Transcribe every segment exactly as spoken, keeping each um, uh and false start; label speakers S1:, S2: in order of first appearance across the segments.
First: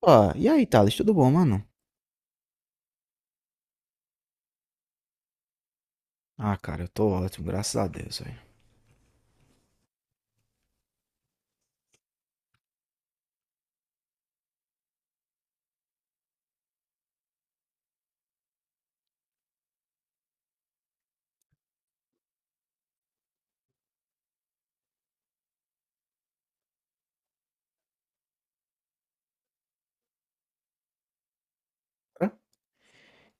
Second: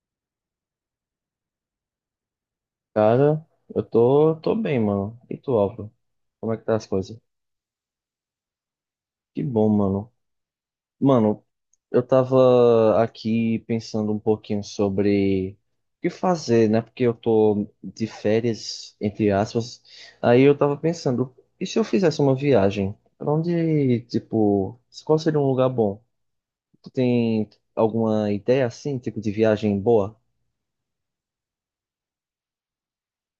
S1: Ó, e aí, Thales, tudo bom, mano?
S2: Cara, eu tô, tô bem, mano. E tu, Álvaro? Como
S1: Ah,
S2: é que tá
S1: cara,
S2: as
S1: eu tô
S2: coisas?
S1: ótimo, graças a Deus, velho.
S2: Que bom, mano. Mano, eu tava aqui pensando um pouquinho sobre o que fazer, né? Porque eu tô de férias, entre aspas. Aí eu tava pensando, e se eu fizesse uma viagem? Pra onde, tipo, qual seria um lugar bom? Tu tem alguma ideia assim, tipo, de viagem boa?
S1: Hã?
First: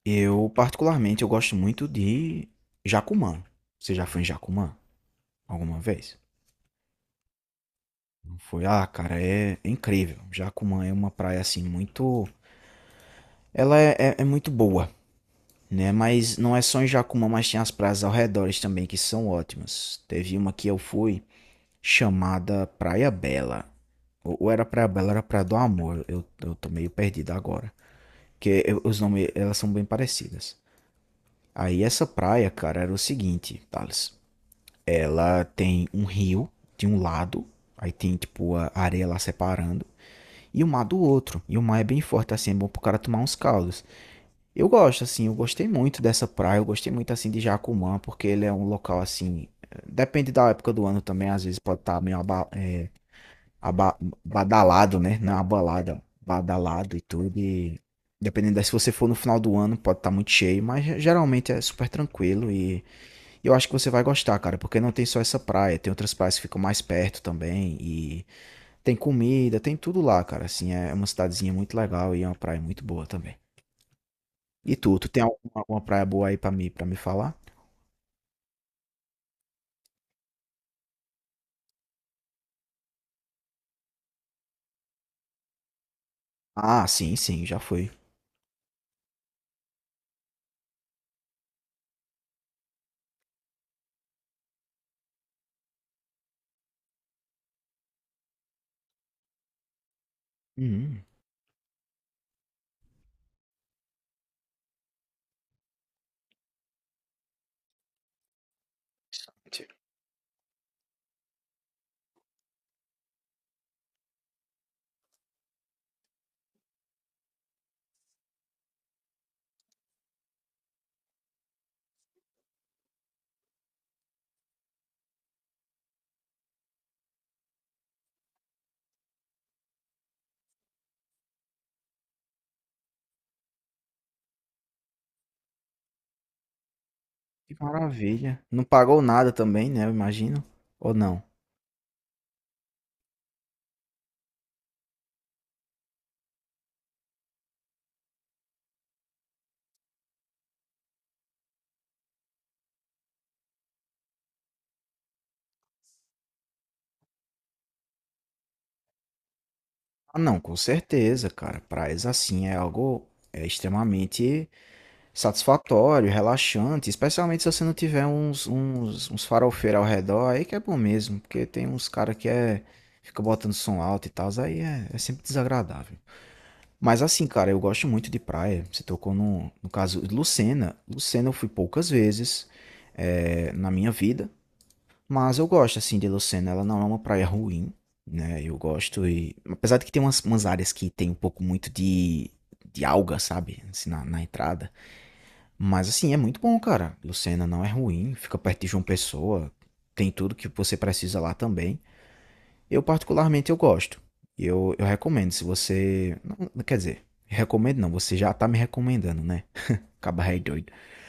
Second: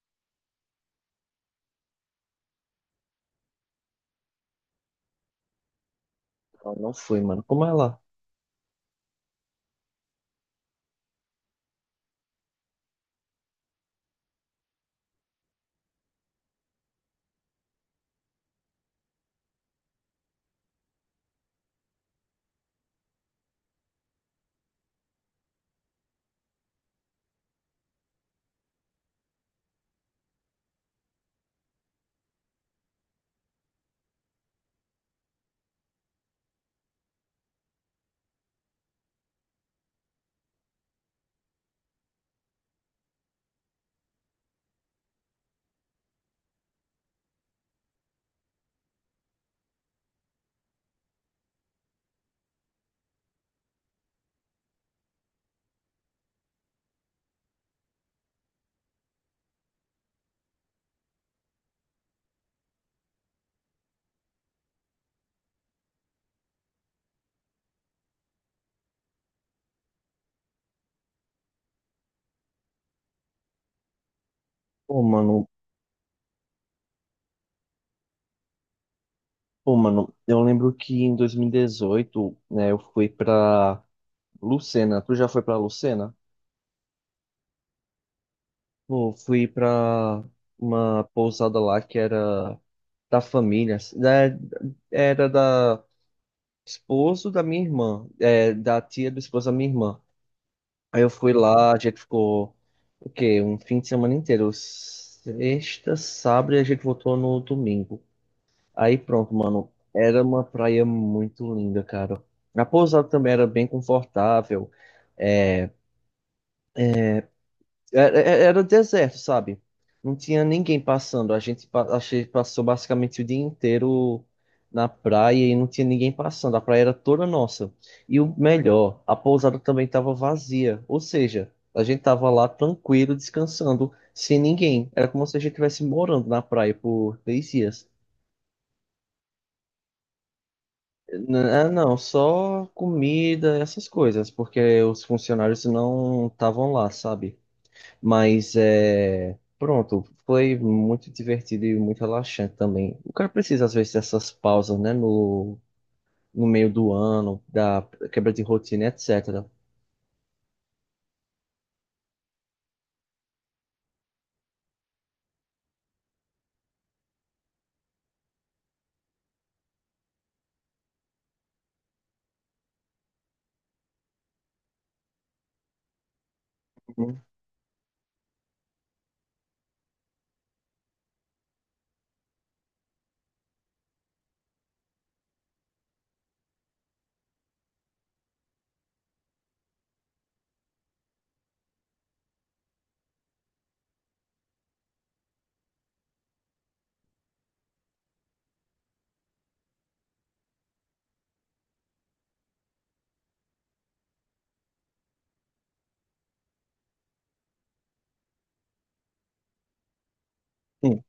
S1: Eu, particularmente, eu gosto muito de Jacumã. Você já foi em Jacumã alguma vez?
S2: Eu não fui, mano. Como é lá?
S1: Não foi? Ah, cara, é incrível. Jacumã é uma praia, assim, muito... Ela é, é- é muito boa, né? Mas não é só em Jacumã, mas tem as praias ao redor também que são ótimas. Teve uma que eu fui chamada Praia Bela. Ou ou era Praia Bela, era Praia do Amor. Eu, eu tô meio perdido agora. Porque os nomes, elas são bem parecidas. Aí essa praia, cara, era o seguinte, Thales. Ela tem um rio de um lado, aí tem tipo a areia lá separando, e o mar do outro. E o mar é bem forte assim, é bom pro cara tomar uns caldos. Eu gosto assim, eu gostei muito dessa praia, eu gostei muito assim de Jacumã, porque ele é um local assim, eh, depende da época do ano também, às vezes pode estar meio abal aba- badalado, né? Na balada, badalado e tudo. E dependendo da, se você for no final do ano, pode estar muito cheio, mas ge- geralmente é super tranquilo e e eu acho que você vai gostar, cara, porque não tem só essa praia, tem outras praias que ficam mais perto também e tem comida, tem tudo lá, cara. Assim, é é uma cidadezinha muito legal e é uma praia muito boa também. E tu,
S2: Pô,
S1: tu tem
S2: mano,
S1: alguma, alguma praia boa aí pra mim, para me falar?
S2: Pô, mano, eu lembro que em dois mil e dezoito, né, eu fui pra Lucena. Tu já foi pra Lucena?
S1: Ah, sim, sim, já fui.
S2: Pô, fui pra uma pousada lá que era da família, assim, né, era da esposo da minha irmã, é, da tia do esposo da minha irmã. Aí
S1: Hum,
S2: eu fui lá, a gente ficou, o quê? Um fim de semana inteiro, sexta, sábado e a gente voltou no domingo. Aí pronto, mano. Era uma praia muito linda, cara. A pousada também era bem confortável. Era, era era deserto, sabe? Não tinha ninguém passando. A gente, pa- a gente passou basicamente o dia inteiro na praia e não tinha ninguém passando. A praia era toda nossa. E o melhor, a pousada também estava vazia. Ou seja, a gente tava lá tranquilo, descansando, sem ninguém. Era como se a gente estivesse morando na praia por três
S1: que
S2: dias.
S1: maravilha. Não pagou nada também, né? Eu imagino. Ou não?
S2: N- ah, Não, só comida, essas coisas, porque os funcionários não estavam lá, sabe? Mas é. Pronto, foi muito divertido e muito relaxante também. O cara precisa, às vezes, dessas pausas, né? No, no meio do ano, da quebra de rotina, et cetera.
S1: Ah, não, com certeza, cara. Praias assim é algo é extremamente satisfatório, relaxante, especialmente se você não tiver uns, uns, uns farofeiros ao redor, aí que é bom mesmo, porque tem uns cara que é, fica botando som alto e tal, aí é, é sempre desagradável. Mas
S2: Uhum.
S1: assim, cara, eu gosto muito de praia. Você tocou no, no caso de Lucena. Lucena eu fui poucas vezes é, na minha vida. Mas eu gosto, assim, de Lucena. Ela não é uma praia ruim, né? Eu gosto e... Apesar de que tem umas, umas áreas que tem um pouco muito de, de alga, sabe? Assim, na, na entrada. Mas, assim, é muito bom, cara. Lucena não é ruim. Fica perto de João Pessoa. Tem tudo que você precisa lá também. Eu, particularmente, eu gosto. Eu, eu recomendo, se você... não, quer dizer, recomendo não. Você já tá me recomendando, né? Caba rei doido.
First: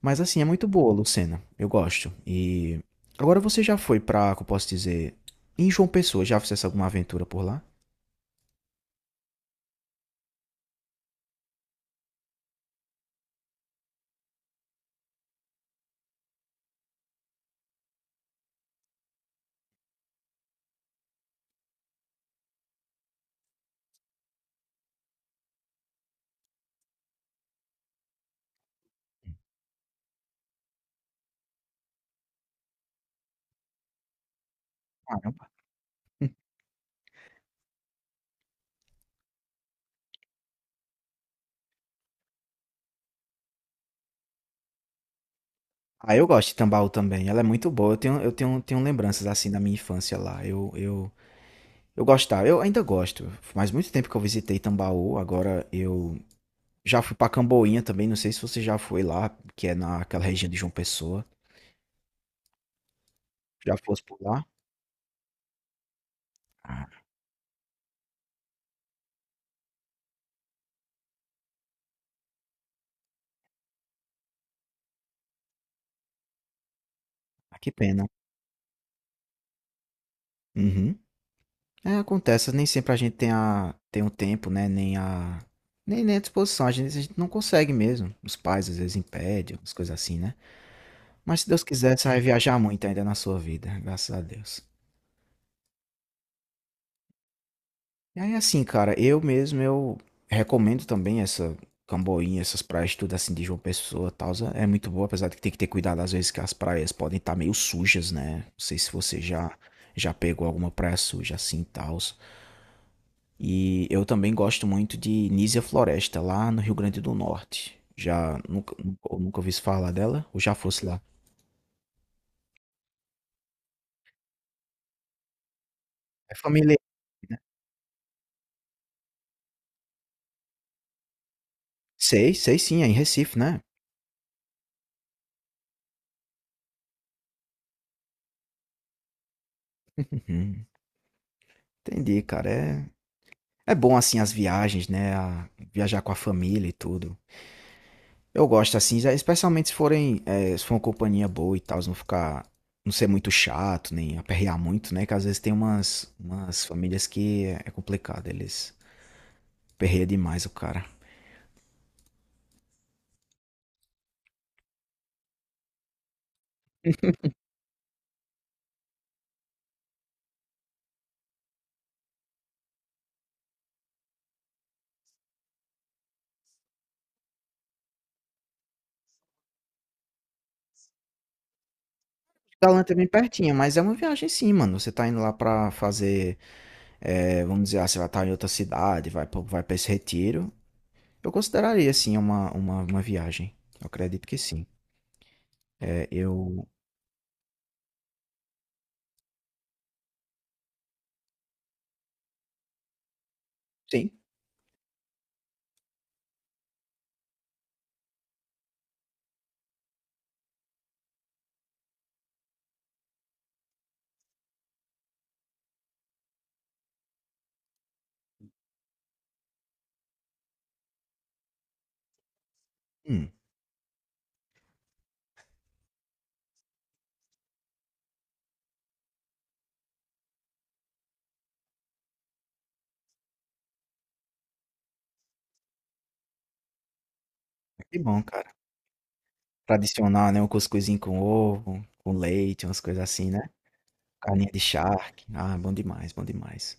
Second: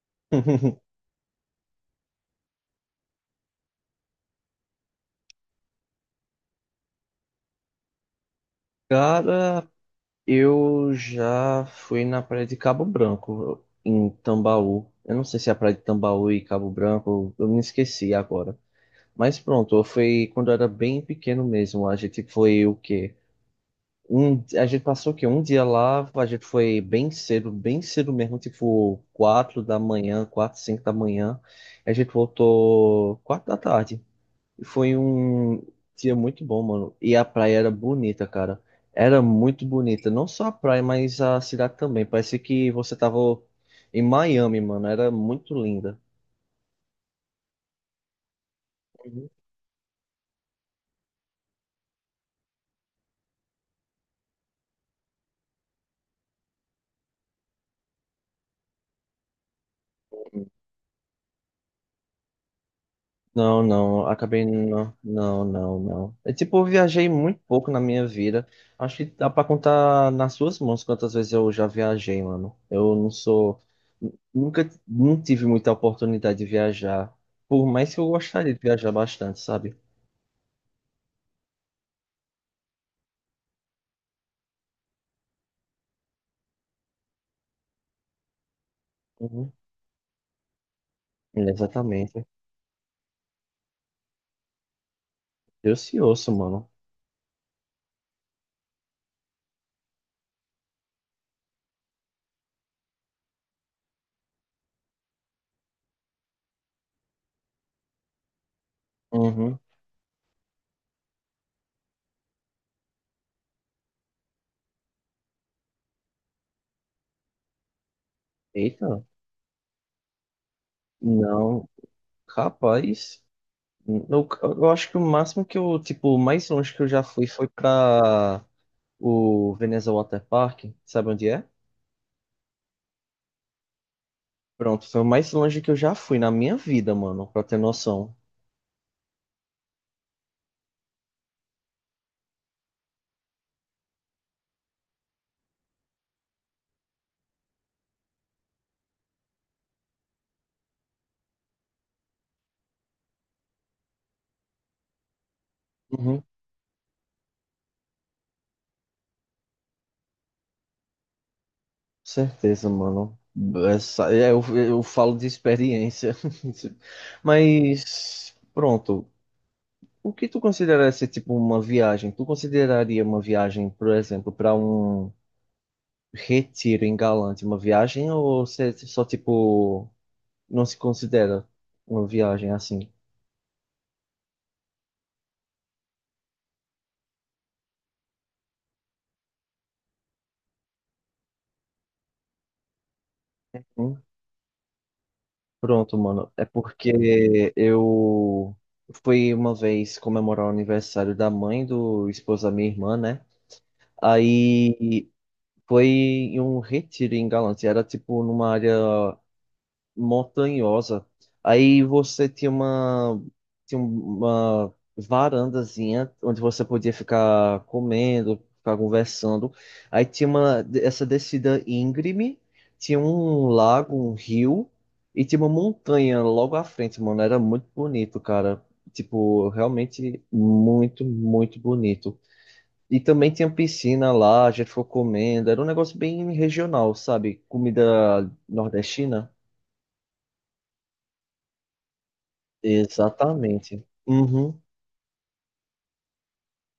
S1: Mas assim, é muito
S2: Hum.
S1: boa, Lucena. Eu gosto. E agora você já foi pra, como eu posso dizer, em João Pessoa, já fizesse alguma aventura por lá?
S2: Cara, eu já fui na praia de Cabo Branco, em Tambaú. Eu não sei se é a praia de Tambaú e Cabo Branco, eu me esqueci agora. Mas pronto, foi quando eu era bem pequeno mesmo. A gente foi o quê? Um, a gente passou o quê? Um dia lá, a gente foi bem cedo, bem cedo mesmo, tipo quatro da manhã, quatro, cinco da manhã. A gente voltou quatro da tarde. E foi
S1: Caramba.
S2: um dia muito bom, mano. E a praia era bonita, cara. Era muito bonita. Não só a praia, mas a cidade também. Parecia que você tava em Miami, mano. Era muito linda.
S1: Ah, eu gosto de Tambaú também. Ela é muito boa. Eu tenho, eu tenho, tenho lembranças
S2: Uhum.
S1: assim da minha infância lá. Eu, eu, eu gostava. Eu ainda gosto. Faz muito tempo que eu visitei Tambaú. Agora eu já fui pra Camboinha também. Não sei se você já foi lá, que é naquela região de João Pessoa.
S2: Não,
S1: Já fosse
S2: não,
S1: por lá?
S2: acabei não, não, não, não. É tipo, eu
S1: Ah,
S2: viajei muito pouco na minha vida. Acho que dá pra contar nas suas mãos quantas vezes eu já viajei, mano. Eu não sou, nunca, não tive muita oportunidade de viajar, por
S1: que
S2: mais que
S1: pena.
S2: eu gostaria de viajar bastante, sabe?
S1: Uhum. É, acontece, nem sempre a gente tem, a, tem o tempo, né? Nem a, nem, nem a disposição, a gente, a gente não consegue mesmo. Os pais às vezes
S2: Uhum.
S1: impedem, umas coisas assim, né? Mas se Deus quiser, você vai
S2: Exatamente.
S1: viajar muito ainda na sua vida, graças a Deus.
S2: Eu se ouço, mano.
S1: E aí, assim, cara, eu mesmo, eu recomendo também essa Camboinha, essas praias, tudo assim de João Pessoa e tal. É muito boa, apesar de que tem que ter cuidado às vezes que as praias podem estar meio sujas, né? Não sei se você já,
S2: Uhum.
S1: já pegou alguma praia suja assim e tal. E eu também gosto muito de Nísia Floresta, lá no Rio Grande do Norte. Já nunca, nunca,
S2: Eita,
S1: ou nunca ouvi falar dela, ou já fosse lá.
S2: não, capaz. Eu, eu acho que o máximo que eu, tipo, o
S1: É
S2: mais longe
S1: familiar.
S2: que eu já fui foi pra o Veneza Water Park, sabe onde é?
S1: Sei, sei sim, é em Recife, né?
S2: Pronto, foi o mais longe que eu já fui na minha vida, mano, pra ter noção.
S1: Uhum. Entendi, cara. É, é bom assim as viagens, né? A- viajar com a família e tudo. Eu gosto assim, já- especialmente se forem, é, se for uma companhia boa e tal, se não ficar, não ser muito chato, nem aperrear muito, né? Que às vezes tem umas,
S2: Uhum, com
S1: umas famílias que é, é complicado, eles aperreiam demais o cara.
S2: certeza, mano. Essa, é, eu, eu falo de experiência. Mas, pronto, o que tu considera ser tipo uma viagem? Tu consideraria uma viagem, por exemplo, para um retiro em Galante uma viagem ou você só tipo não se considera uma viagem assim?
S1: Talanta é bem pertinho, mas é uma viagem sim, mano. Você tá indo lá pra fazer, eh, vamos dizer, ah, você vai estar em outra cidade, vai, pra- vai para esse retiro. Eu consideraria sim uma, uma, uma viagem. Eu acredito que sim.
S2: Pronto,
S1: É,
S2: mano. É
S1: eu.
S2: porque eu fui uma vez comemorar o aniversário da mãe do esposo da minha irmã, né?
S1: Sim.
S2: Aí foi em um retiro em Galantes. E era tipo numa área montanhosa. Aí você tinha uma, tinha uma varandazinha onde você podia ficar comendo, ficar conversando. Aí tinha uma, essa descida íngreme, tinha
S1: Hum,
S2: um lago, um rio e tinha uma montanha logo à frente, mano. Era muito bonito, cara. Tipo, realmente muito, muito bonito. E também tinha piscina lá, a gente ficou comendo. Era um negócio bem regional, sabe?
S1: que bom,
S2: Comida
S1: cara.
S2: nordestina.
S1: Tradicional, né? Um cuscuzinho com ovo, com leite, umas coisas assim, né?
S2: Exatamente.
S1: Carninha de
S2: Uhum.
S1: charque. Ah, bom demais, bom demais.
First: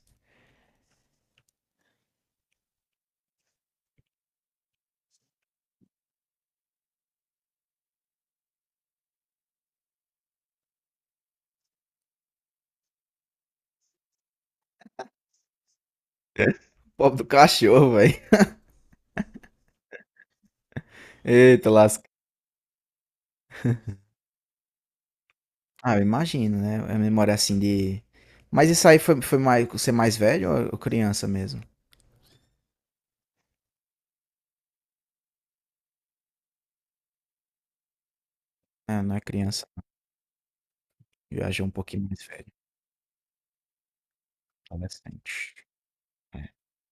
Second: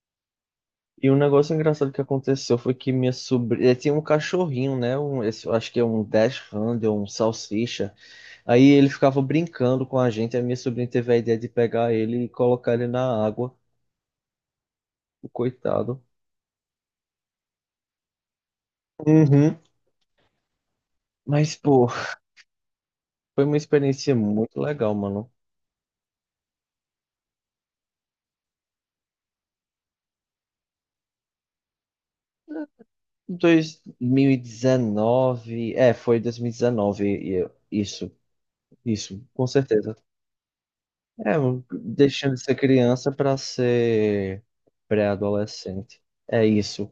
S2: E um negócio engraçado que aconteceu foi que minha sobrinha tinha um cachorrinho, né? Um, esse- eu acho que é um Dash Handle, um salsicha. Aí ele ficava brincando com a gente. A minha sobrinha teve a ideia de pegar ele e colocar ele na água, o coitado.
S1: Pobre do cachorro, velho.
S2: Uhum. Mas,
S1: Eita,
S2: pô,
S1: lasca.
S2: foi uma experiência muito legal, mano.
S1: Ah, eu imagino, né? A memória assim de. Mas isso aí foi, foi mais, você mais velho ou ou criança mesmo?
S2: dois mil e dezenove, é, foi dois mil e dezenove, e dezenove. E eu- isso,
S1: É, não
S2: isso,
S1: é
S2: com
S1: criança
S2: certeza. É,
S1: não, já já é um pouquinho mais
S2: deixando de
S1: velho,
S2: ser criança para ser
S1: adolescente.
S2: pré-adolescente. É
S1: É.
S2: isso.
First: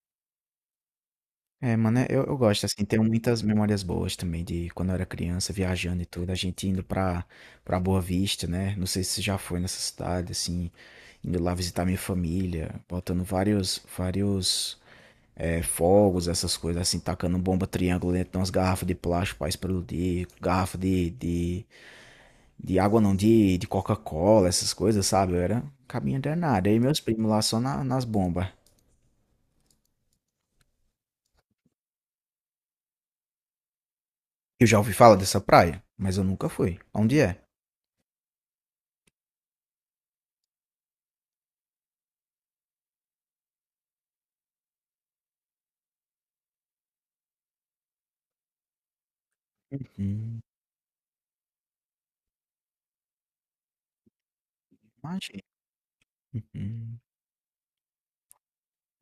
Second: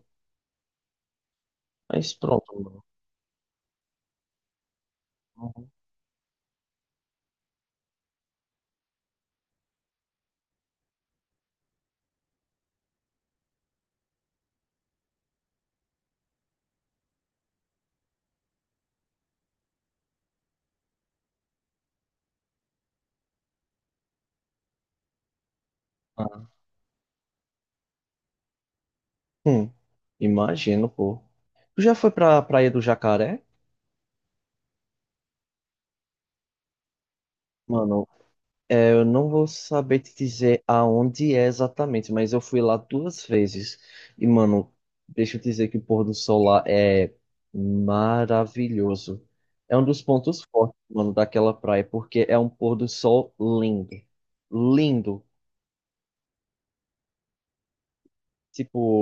S1: É, mano, é-
S2: Mas
S1: eu eu
S2: pronto,
S1: gosto,
S2: mano.
S1: assim, tenho muitas memórias boas também de quando eu era criança,
S2: Uhum.
S1: viajando e tudo, a gente indo pra pra Boa Vista, né, não sei se você já foi nessa cidade, assim, indo lá visitar minha família, botando vários vários, eh, fogos, essas coisas, assim, tacando bomba triângulo dentro de umas garrafas de plástico pra explodir, garrafa de de de água não, de de Coca-Cola, essas coisas, sabe, eu era um cabinha
S2: Ah,
S1: danado, aí meus primos lá só na nas bomba.
S2: hum, imagino, pô. Tu já foi pra Praia do Jacaré?
S1: Eu já ouvi falar dessa praia, mas eu nunca fui. Onde é?
S2: Mano, é, eu não vou saber te dizer aonde é exatamente, mas eu fui lá duas vezes. E, mano, deixa eu dizer que o pôr do sol lá é maravilhoso. É um dos
S1: Uhum,
S2: pontos fortes, mano, daquela praia, porque é um pôr do sol lindo. Lindo.
S1: imagina. Uhum.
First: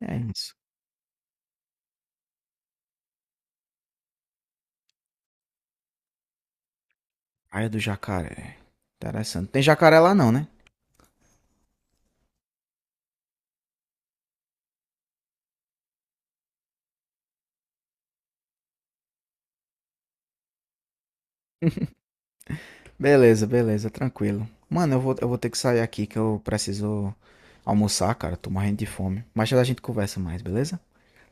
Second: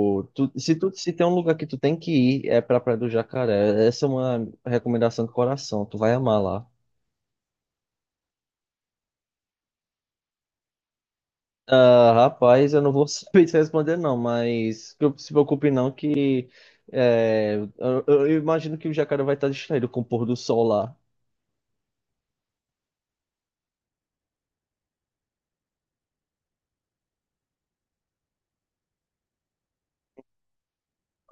S1: É
S2: tu-
S1: isso.
S2: se, tu, se tem um lugar que tu tem que ir, é pra Praia do Jacaré. Essa é uma recomendação do coração, tu vai amar lá.
S1: Praia do Jacaré. Interessante. Tem jacaré lá não, né?
S2: Ah, rapaz, eu não vou saber te responder não, mas não se preocupe não que é, eu, eu imagino que o Jacaré vai estar distraído com o pôr do sol lá.
S1: Beleza, beleza, tranquilo. Mano, eu vou, eu vou ter que sair aqui que eu preciso almoçar, cara. Tô morrendo de fome. Mas já a gente conversa mais, beleza?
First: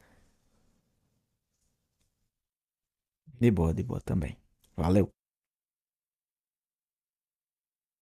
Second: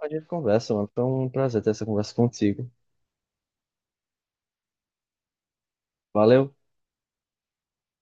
S2: A gente conversa, mano. Foi um prazer ter essa conversa contigo.
S1: De boa, de boa também. Valeu.
S2: Valeu.